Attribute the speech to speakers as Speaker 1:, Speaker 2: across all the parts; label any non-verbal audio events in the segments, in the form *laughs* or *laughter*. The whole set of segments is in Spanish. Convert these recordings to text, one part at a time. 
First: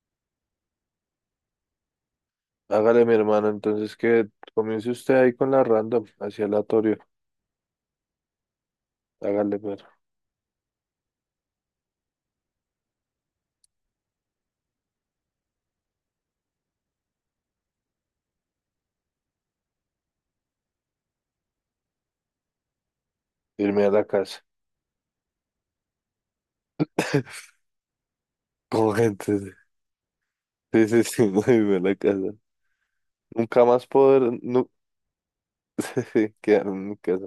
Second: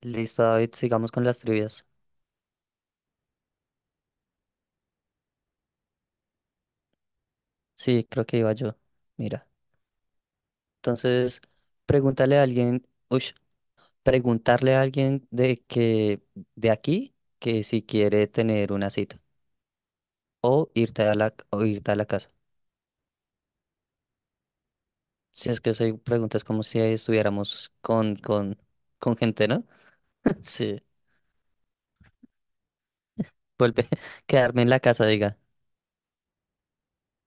Speaker 1: Listo, David, sigamos con las trivias.
Speaker 2: Hágale, mi hermano, entonces que comience usted ahí con la random, hacia aleatorio.
Speaker 1: Sí, creo que iba yo. Mira,
Speaker 2: Hágale, pero
Speaker 1: entonces, pregúntale a alguien, uy, preguntarle a alguien de aquí que si quiere tener una cita o irte a la casa.
Speaker 2: irme a la casa.
Speaker 1: Si es que soy preguntas como si
Speaker 2: *laughs*
Speaker 1: estuviéramos con con
Speaker 2: Con
Speaker 1: con gente,
Speaker 2: gente.
Speaker 1: ¿no? *laughs* Sí.
Speaker 2: Sí, sí, sí, *laughs* no irme a la casa. Nunca más
Speaker 1: Vuelve, *laughs*
Speaker 2: poder,
Speaker 1: quedarme
Speaker 2: nu
Speaker 1: en la casa, diga.
Speaker 2: *laughs* quedarme en mi casa.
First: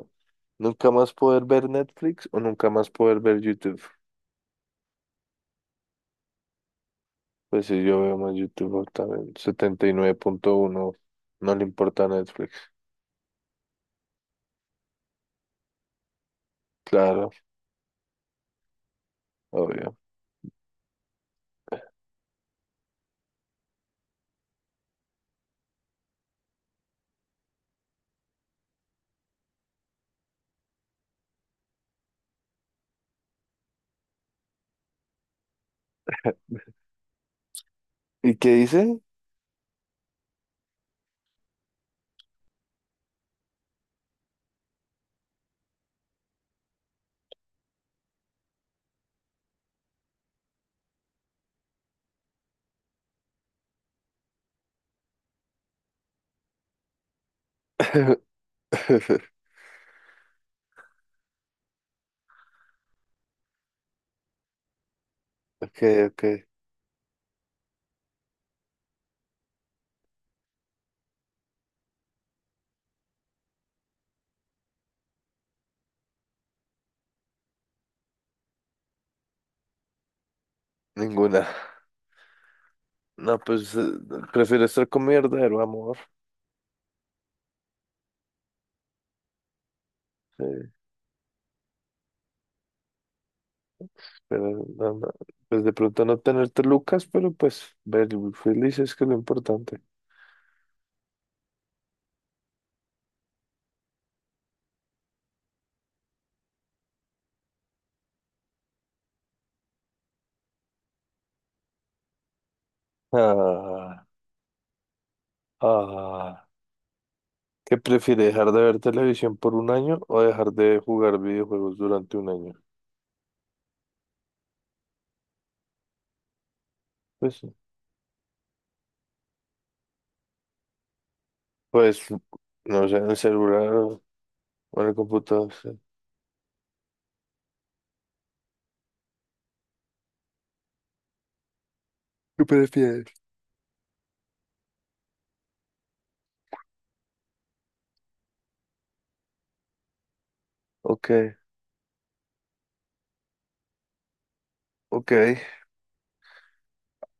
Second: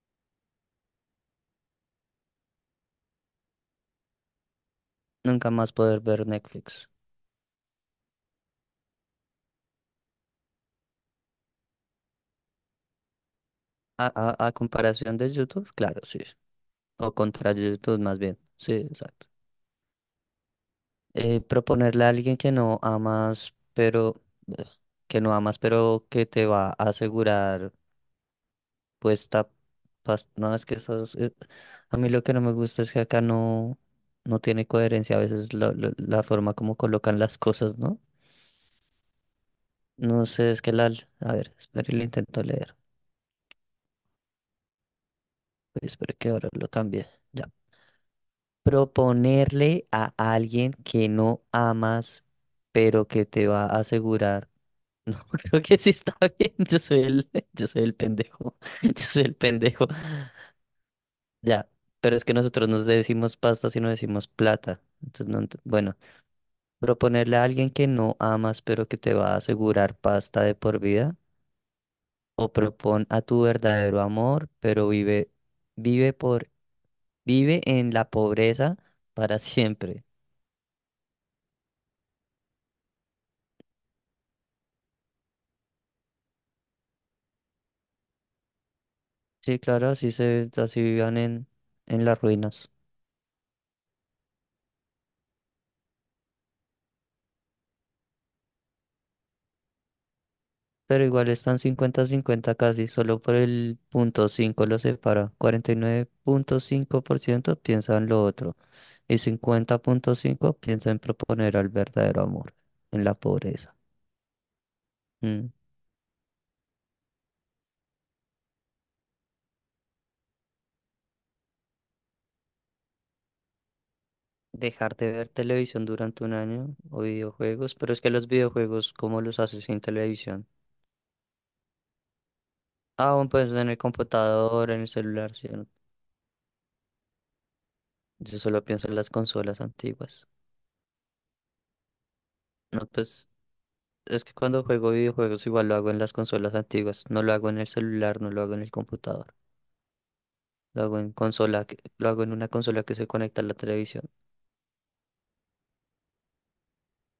Speaker 2: Nunca más poder ver Netflix o nunca más poder ver YouTube.
Speaker 1: Nunca más poder ver Netflix.
Speaker 2: Pues sí, yo veo más YouTube también. 79,1. No le importa Netflix.
Speaker 1: A, a comparación de YouTube, claro, sí. O
Speaker 2: Claro,
Speaker 1: contra YouTube más bien. Sí, exacto.
Speaker 2: obvio.
Speaker 1: Proponerle a alguien que no amas, pero ugh, que no amas, pero que te va a asegurar puesta no es que esas a mí lo que no me gusta es que acá no no tiene coherencia a veces la forma como colocan las cosas, ¿no?
Speaker 2: ¿Y qué dice?
Speaker 1: No sé, es que la a ver, espere, lo intento leer. Uy, espere que ahora lo cambie. Ya. Proponerle a alguien que no amas, pero que te va a asegurar. Creo que sí está *laughs* bien. Yo soy el, *laughs* yo soy el
Speaker 2: *laughs*
Speaker 1: pendejo. *laughs* Yo soy el pendejo. Ya, pero es que nosotros nos decimos pasta, si no decimos plata. Entonces, no,
Speaker 2: Ok,
Speaker 1: bueno,
Speaker 2: ok.
Speaker 1: proponerle a alguien que no amas, pero que te va a asegurar pasta de por vida, o propon a tu verdadero amor, pero vive por, vive en la pobreza para siempre.
Speaker 2: Ninguna. No, pues prefiero estar con mi verdadero amor.
Speaker 1: Sí, claro,
Speaker 2: Sí,
Speaker 1: así vivan en las ruinas.
Speaker 2: pero no, no, pues de pronto no tenerte Lucas, pero pues ver felices que es lo importante.
Speaker 1: Pero igual están cincuenta cincuenta casi, solo por el punto 5 lo separa. 49.5% piensa en lo otro y 50.5% piensa en proponer al verdadero amor, en la pobreza.
Speaker 2: Ah,
Speaker 1: Mm.
Speaker 2: ah. ¿Qué prefiere, dejar de ver televisión por un año o dejar de jugar videojuegos durante un año?
Speaker 1: Dejar de ver televisión durante un año o
Speaker 2: Pues, sí.
Speaker 1: videojuegos, pero es que los videojuegos, ¿cómo los haces sin televisión?
Speaker 2: Pues no sé, en
Speaker 1: Ah,
Speaker 2: el
Speaker 1: bueno, pues en
Speaker 2: celular
Speaker 1: el
Speaker 2: o
Speaker 1: computador, en
Speaker 2: o
Speaker 1: el
Speaker 2: en el
Speaker 1: celular, sí.
Speaker 2: computador.
Speaker 1: Yo no-
Speaker 2: Sí.
Speaker 1: Yo solo pienso en las consolas antiguas.
Speaker 2: ¿Qué
Speaker 1: No,
Speaker 2: prefieres?
Speaker 1: pues es que cuando juego videojuegos igual lo hago en las consolas antiguas, no lo hago en el celular, no lo hago en el computador, lo hago
Speaker 2: Ok,
Speaker 1: en consola, lo hago en una consola que se conecta a la televisión.
Speaker 2: ok,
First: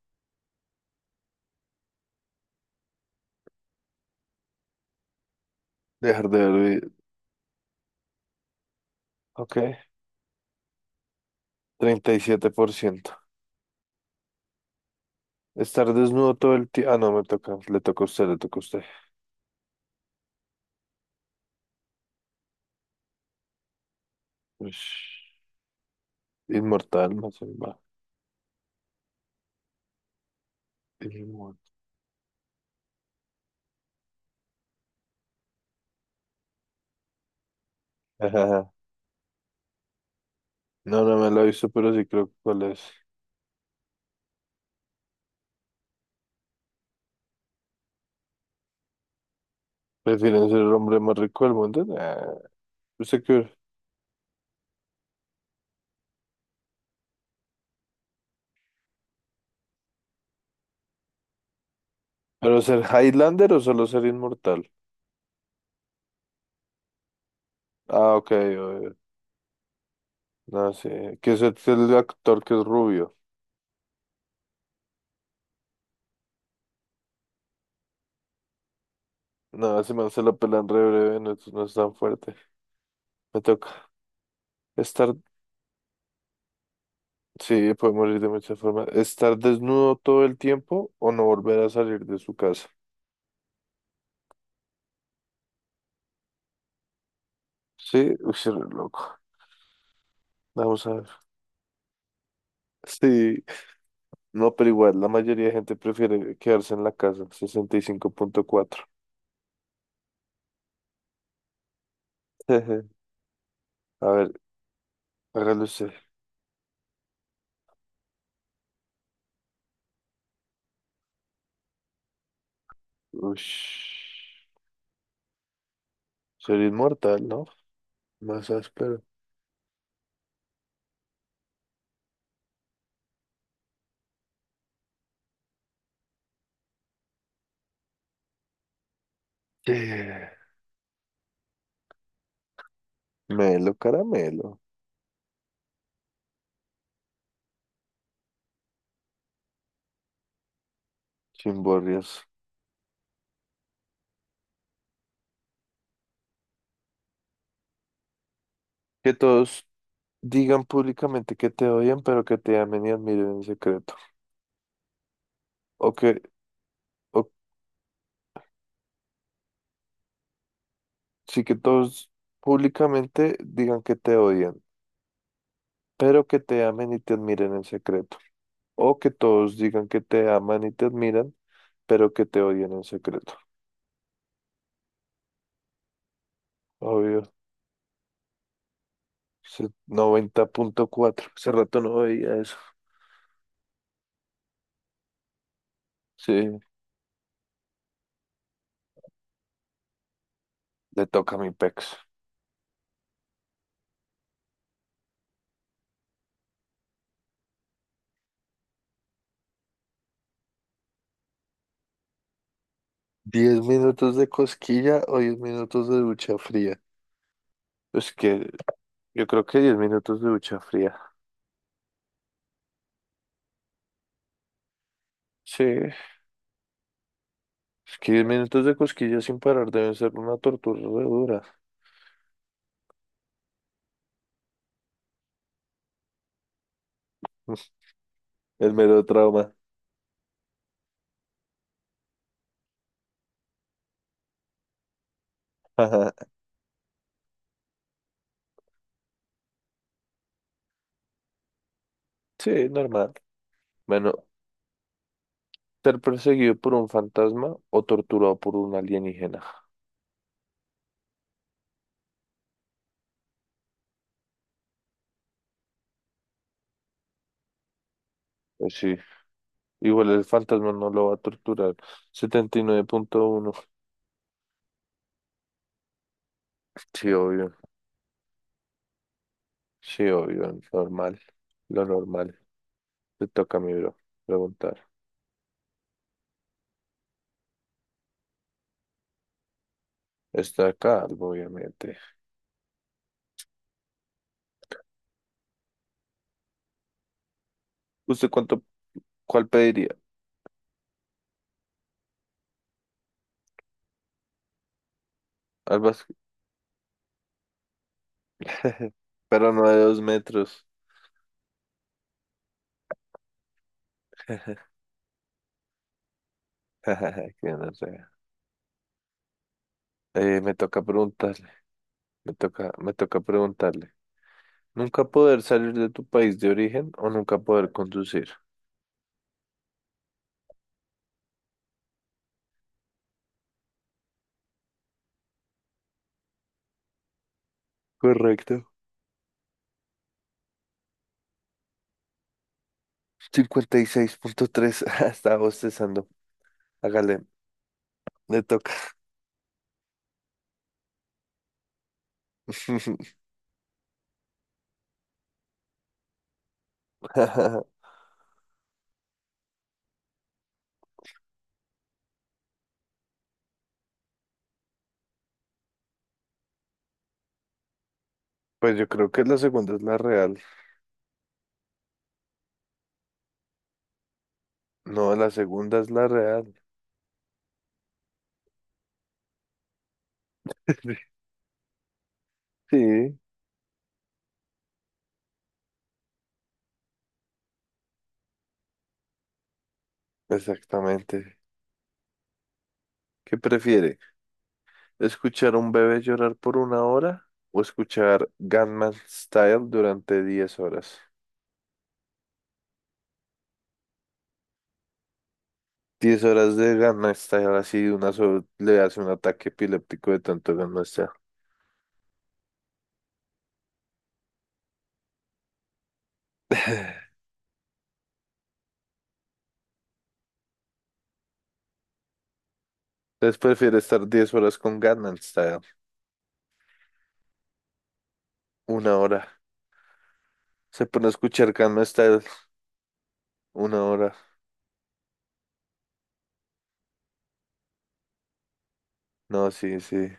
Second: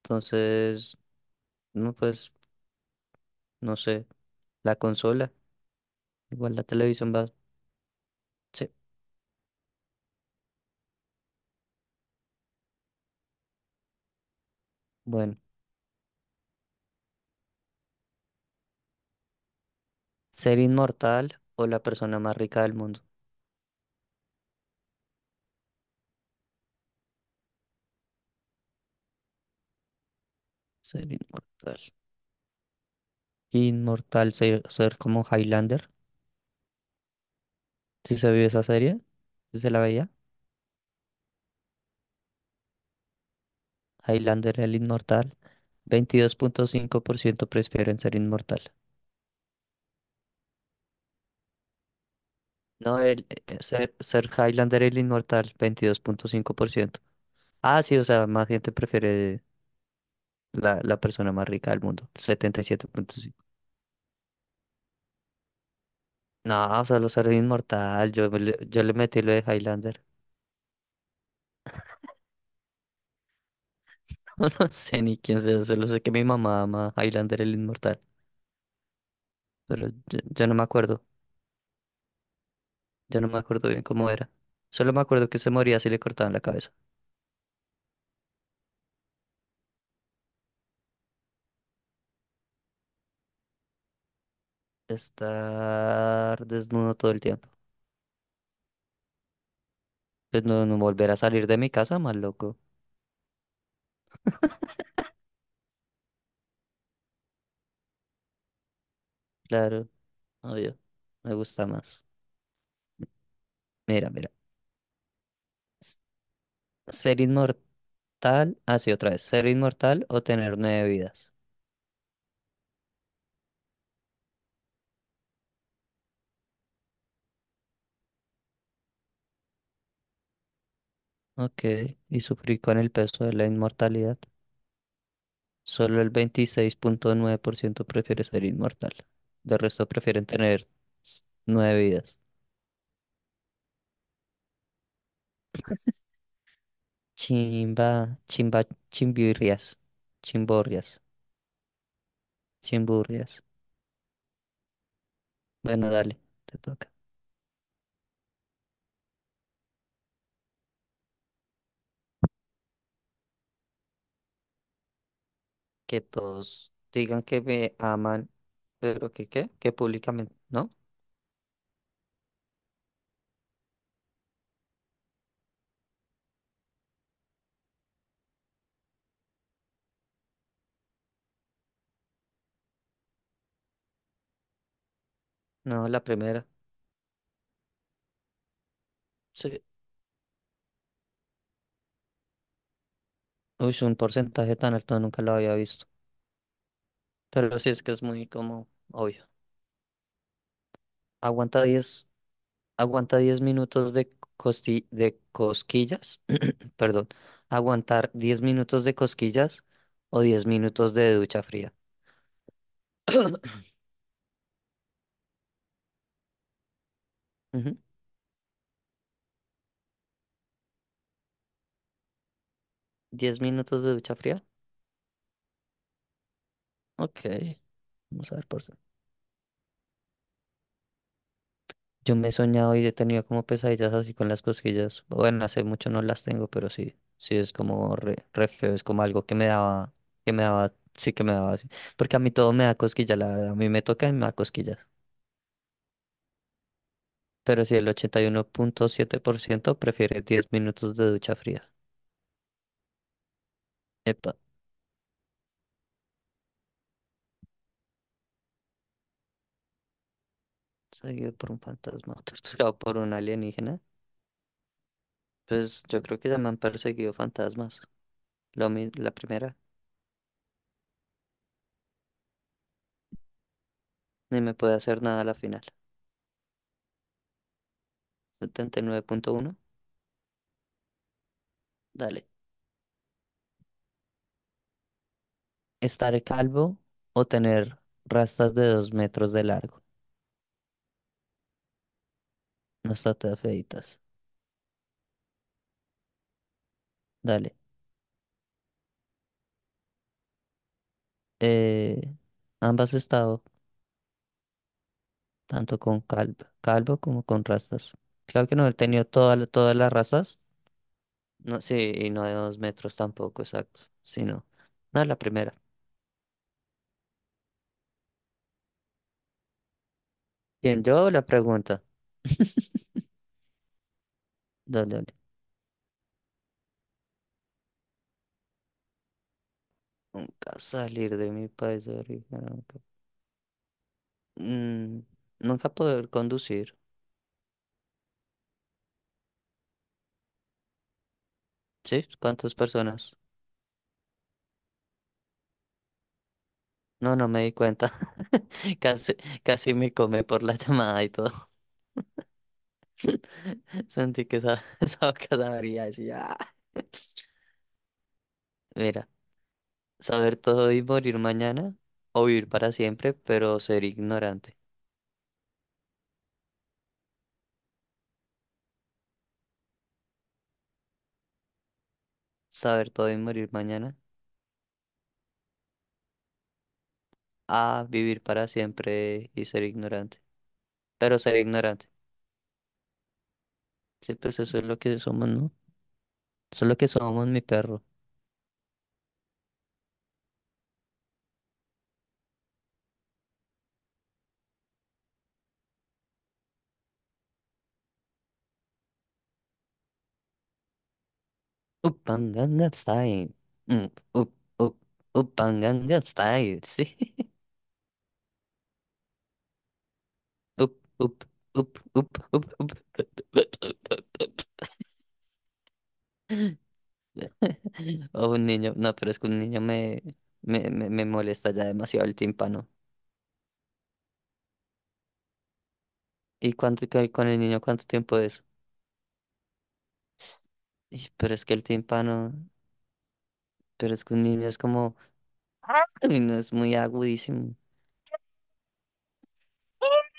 Speaker 1: Entonces, no pues, no sé, la consola,
Speaker 2: dejar de
Speaker 1: igual la
Speaker 2: ver.
Speaker 1: televisión va, sí,
Speaker 2: Ok, 37%.
Speaker 1: bueno,
Speaker 2: Estar desnudo todo el tiempo. Ah, no, me toca. Le toca a usted, le toca a usted.
Speaker 1: ser inmortal o la persona más rica del mundo,
Speaker 2: Ush, inmortal, no sé, va.
Speaker 1: ser
Speaker 2: Inmortal.
Speaker 1: inmortal. Inmortal, ser como Highlander, si se vio esa
Speaker 2: Ajá.
Speaker 1: serie, si se la veía.
Speaker 2: No, no me lo he visto, pero sí creo que cuál es.
Speaker 1: Highlander el inmortal, veintidós punto cinco por ciento prefieren ser inmortal.
Speaker 2: ¿Prefieren ser el hombre más rico del mundo? Nah.
Speaker 1: No,
Speaker 2: ¿Usted qué?
Speaker 1: Sir Highlander el inmortal, veintidós punto cinco por ciento. Ah, sí, o sea, más gente prefiere la persona más rica del mundo, el
Speaker 2: ¿Pero
Speaker 1: setenta y
Speaker 2: ser
Speaker 1: siete punto cinco.
Speaker 2: Highlander o solo ser inmortal?
Speaker 1: No, solo ser inmortal.
Speaker 2: Ah,
Speaker 1: yo,
Speaker 2: ok,
Speaker 1: me le- yo le
Speaker 2: obvio.
Speaker 1: metí lo de Highlander. *laughs*
Speaker 2: No, sí. Que es el actor que es rubio.
Speaker 1: No, no sé ni quién sea, solo sé que mi mamá ama Highlander el inmortal,
Speaker 2: No,
Speaker 1: pero
Speaker 2: ese man
Speaker 1: yo,
Speaker 2: se lo
Speaker 1: yo no me
Speaker 2: pelan re
Speaker 1: acuerdo,
Speaker 2: breve, no, no es tan fuerte.
Speaker 1: yo no me
Speaker 2: Me
Speaker 1: acuerdo
Speaker 2: toca
Speaker 1: bien cómo era. Solo me
Speaker 2: estar.
Speaker 1: acuerdo que se moría si le cortaban la cabeza.
Speaker 2: Sí, puede morir de muchas formas. ¿Estar desnudo todo el tiempo o no volver a salir de su casa?
Speaker 1: Estar desnudo todo el tiempo.
Speaker 2: Sí, uy, sí, re loco.
Speaker 1: Pues no, no
Speaker 2: Vamos a ver.
Speaker 1: volver a salir de mi casa, más loco.
Speaker 2: Sí, no, pero igual, la mayoría de gente prefiere quedarse en la casa, 65,4.
Speaker 1: Claro, obvio, me gusta más.
Speaker 2: Jeje. *laughs* A
Speaker 1: Mira,
Speaker 2: ver,
Speaker 1: mira.
Speaker 2: hágalo usted.
Speaker 1: S- Ser inmortal. Ah, sí, otra vez. Ser inmortal o tener nueve vidas.
Speaker 2: Uy, sería inmortal, ¿no? Más áspero.
Speaker 1: Ok. Y sufrir con el peso de la inmortalidad. Solo el veintiséis punto nueve por ciento prefiere ser inmortal. De resto prefieren
Speaker 2: Eh,
Speaker 1: tener nueve vidas.
Speaker 2: Melo, caramelo,
Speaker 1: *laughs* Chimba, chimba, chimbirrias. Chimborrias.
Speaker 2: chimborrias.
Speaker 1: Chimburrias. Bueno, dale, te toca.
Speaker 2: Que todos digan públicamente que te odian, pero que te amen y admiren en secreto. O
Speaker 1: Que
Speaker 2: que,
Speaker 1: todos digan
Speaker 2: o
Speaker 1: que me aman, pero que qué, que públicamente, ¿no?
Speaker 2: sí que todos públicamente digan que te odian, pero que te amen y te admiren en secreto. O que todos digan que te aman y te admiran, pero que te odian en secreto.
Speaker 1: No, la primera.
Speaker 2: Obvio.
Speaker 1: Sí.
Speaker 2: 90,4. Hace rato no veía eso.
Speaker 1: Uy, un porcentaje tan alto nunca lo había visto.
Speaker 2: Sí,
Speaker 1: Pero sí es que es muy como obvio.
Speaker 2: le toca a mi
Speaker 1: Aguanta
Speaker 2: pex.
Speaker 1: 10 aguanta 10 minutos de de cosquillas, *clears throat* perdón. Aguantar 10 minutos de cosquillas o 10 minutos de ducha fría.
Speaker 2: diez
Speaker 1: *clears throat*
Speaker 2: minutos de cosquilla o 10 minutos de ducha fría.
Speaker 1: Ujú,
Speaker 2: Es que yo creo que 10 minutos de ducha fría.
Speaker 1: ¿10 minutos de ducha fría?
Speaker 2: Sí, es
Speaker 1: Ok,
Speaker 2: que 10
Speaker 1: vamos a ver
Speaker 2: minutos de
Speaker 1: porcentaje.
Speaker 2: cosquilla sin parar deben ser una tortura re dura.
Speaker 1: Yo me he soñado y he tenido como pesadillas así con las cosquillas. Bueno, hace mucho no las tengo, pero sí, sí es
Speaker 2: *laughs*
Speaker 1: como re, re
Speaker 2: El
Speaker 1: feo, es como
Speaker 2: mero
Speaker 1: algo que me
Speaker 2: trauma.
Speaker 1: daba, sí que me daba. Así. Porque a mí todo me da cosquillas, la verdad, a mí me toca y me da cosquillas.
Speaker 2: *laughs*
Speaker 1: Pero si el ochenta y uno punto siete por ciento prefiere diez minutos de ducha fría.
Speaker 2: Sí, normal. Bueno,
Speaker 1: Epa,
Speaker 2: ser perseguido por un fantasma o torturado por un alienígena.
Speaker 1: seguido por un fantasma, *laughs* torturado por un alienígena. Pues yo creo que ya me han perseguido fantasmas.
Speaker 2: Pues sí.
Speaker 1: La primera,
Speaker 2: Igual el fantasma no lo va a torturar. 79,1.
Speaker 1: ni me puede hacer nada a la final.
Speaker 2: Sí, obvio.
Speaker 1: Setenta y nueve punto uno.
Speaker 2: Sí, obvio. Normal. Lo
Speaker 1: Dale.
Speaker 2: normal. Te toca a mi bro preguntar.
Speaker 1: Estar calvo o tener rastas de dos metros de largo.
Speaker 2: Está acá, obviamente.
Speaker 1: No está tan feitas. Dale.
Speaker 2: ¿Usted cuánto, cuál pediría?
Speaker 1: Eh, Ambas he estado, tanto
Speaker 2: Al
Speaker 1: con
Speaker 2: básquet.
Speaker 1: calvo, calvo como con rastas. Claro que no he
Speaker 2: *laughs*
Speaker 1: tenido
Speaker 2: Pero no
Speaker 1: todas
Speaker 2: de
Speaker 1: las
Speaker 2: dos
Speaker 1: rastas.
Speaker 2: metros.
Speaker 1: No, sí, y no de dos metros tampoco, exacto. Sino,
Speaker 2: *laughs*
Speaker 1: no, la primera.
Speaker 2: Que no sé. Me toca
Speaker 1: ¿Quién yo o la
Speaker 2: preguntarle.
Speaker 1: pregunta?
Speaker 2: Me toca preguntarle.
Speaker 1: Dale,
Speaker 2: ¿Nunca
Speaker 1: dale.
Speaker 2: poder salir de tu país de origen o nunca poder conducir?
Speaker 1: Nunca salir de mi país de origen. Mm, Nunca poder conducir.
Speaker 2: Correcto.
Speaker 1: ¿Sí? ¿Cuántas personas?
Speaker 2: 56,3. *laughs* Estaba bostezando.
Speaker 1: No,
Speaker 2: Hágale.
Speaker 1: no me di cuenta.
Speaker 2: Le toca.
Speaker 1: *laughs* Casi, casi me come por la *laughs* llamada y todo. *laughs* Sentí que esa, *laughs* esa boca sabría decir, "Ah". *laughs*
Speaker 2: *laughs*
Speaker 1: Mira, saber todo y morir mañana, o vivir para siempre, pero ser ignorante.
Speaker 2: Pues yo creo que la segunda es la real.
Speaker 1: Saber todo y morir mañana,
Speaker 2: No, la segunda es la real.
Speaker 1: a vivir para siempre y ser ignorante.
Speaker 2: *laughs*
Speaker 1: Pero ser ignorante.
Speaker 2: Sí,
Speaker 1: Sí, pues eso es lo que somos, ¿no? Eso es lo que somos, mi perro.
Speaker 2: exactamente. ¿Qué prefiere? ¿Escuchar a un bebé llorar por una hora o escuchar Gangnam Style durante 10 horas?
Speaker 1: Upanganga style. Mm, up, up, upanganga
Speaker 2: 10 horas
Speaker 1: style,
Speaker 2: de
Speaker 1: sí.
Speaker 2: Gangnam
Speaker 1: *laughs*
Speaker 2: Style así de una sola le hace un ataque epiléptico de tanto
Speaker 1: Up,
Speaker 2: Gangnam Style.
Speaker 1: up, up, up, up, up.
Speaker 2: *laughs*
Speaker 1: *laughs* O un niño, no, pero es que un niño me molesta ya demasiado el tímpano.
Speaker 2: *sighs* Entonces prefiere estar 10 horas con Gangnam Style.
Speaker 1: ¿Y cuánto que con el niño cuánto tiempo es?
Speaker 2: Una hora. Se pone a
Speaker 1: Ish, pero es
Speaker 2: escuchar
Speaker 1: que el
Speaker 2: Gangnam Style
Speaker 1: tímpano,
Speaker 2: una
Speaker 1: pero es que
Speaker 2: hora.
Speaker 1: un niño es como, uy, no es muy agudísimo.
Speaker 2: No, sí, sí.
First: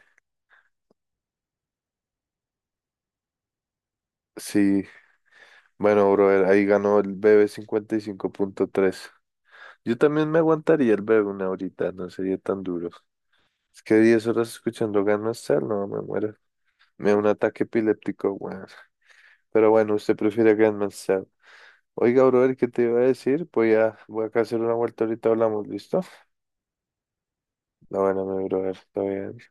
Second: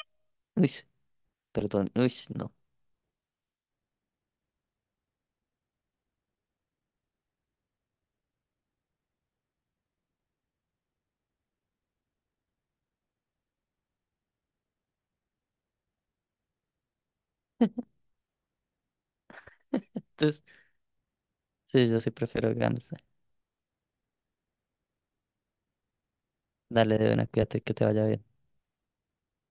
Speaker 1: Uy, perdón, uy, no.
Speaker 2: Sí, bueno, brother, ahí ganó el B B 55,3. Yo también me aguantaría el BB una horita, no sería tan duro. Es que 10 horas escuchando Gangnam Style, no, me muero. Me da un ataque epiléptico, weón. Pero bueno, usted
Speaker 1: Entonces,
Speaker 2: prefiere Gangnam Style.
Speaker 1: sí, yo sí
Speaker 2: Oiga,
Speaker 1: prefiero
Speaker 2: brother, ¿qué te
Speaker 1: grandes.
Speaker 2: iba a decir? Voy acá a hacer una vuelta ahorita, hablamos, ¿listo?
Speaker 1: Dale de una, cuídate, que te
Speaker 2: La
Speaker 1: vaya
Speaker 2: buena,
Speaker 1: bien.
Speaker 2: mi brother, está bien.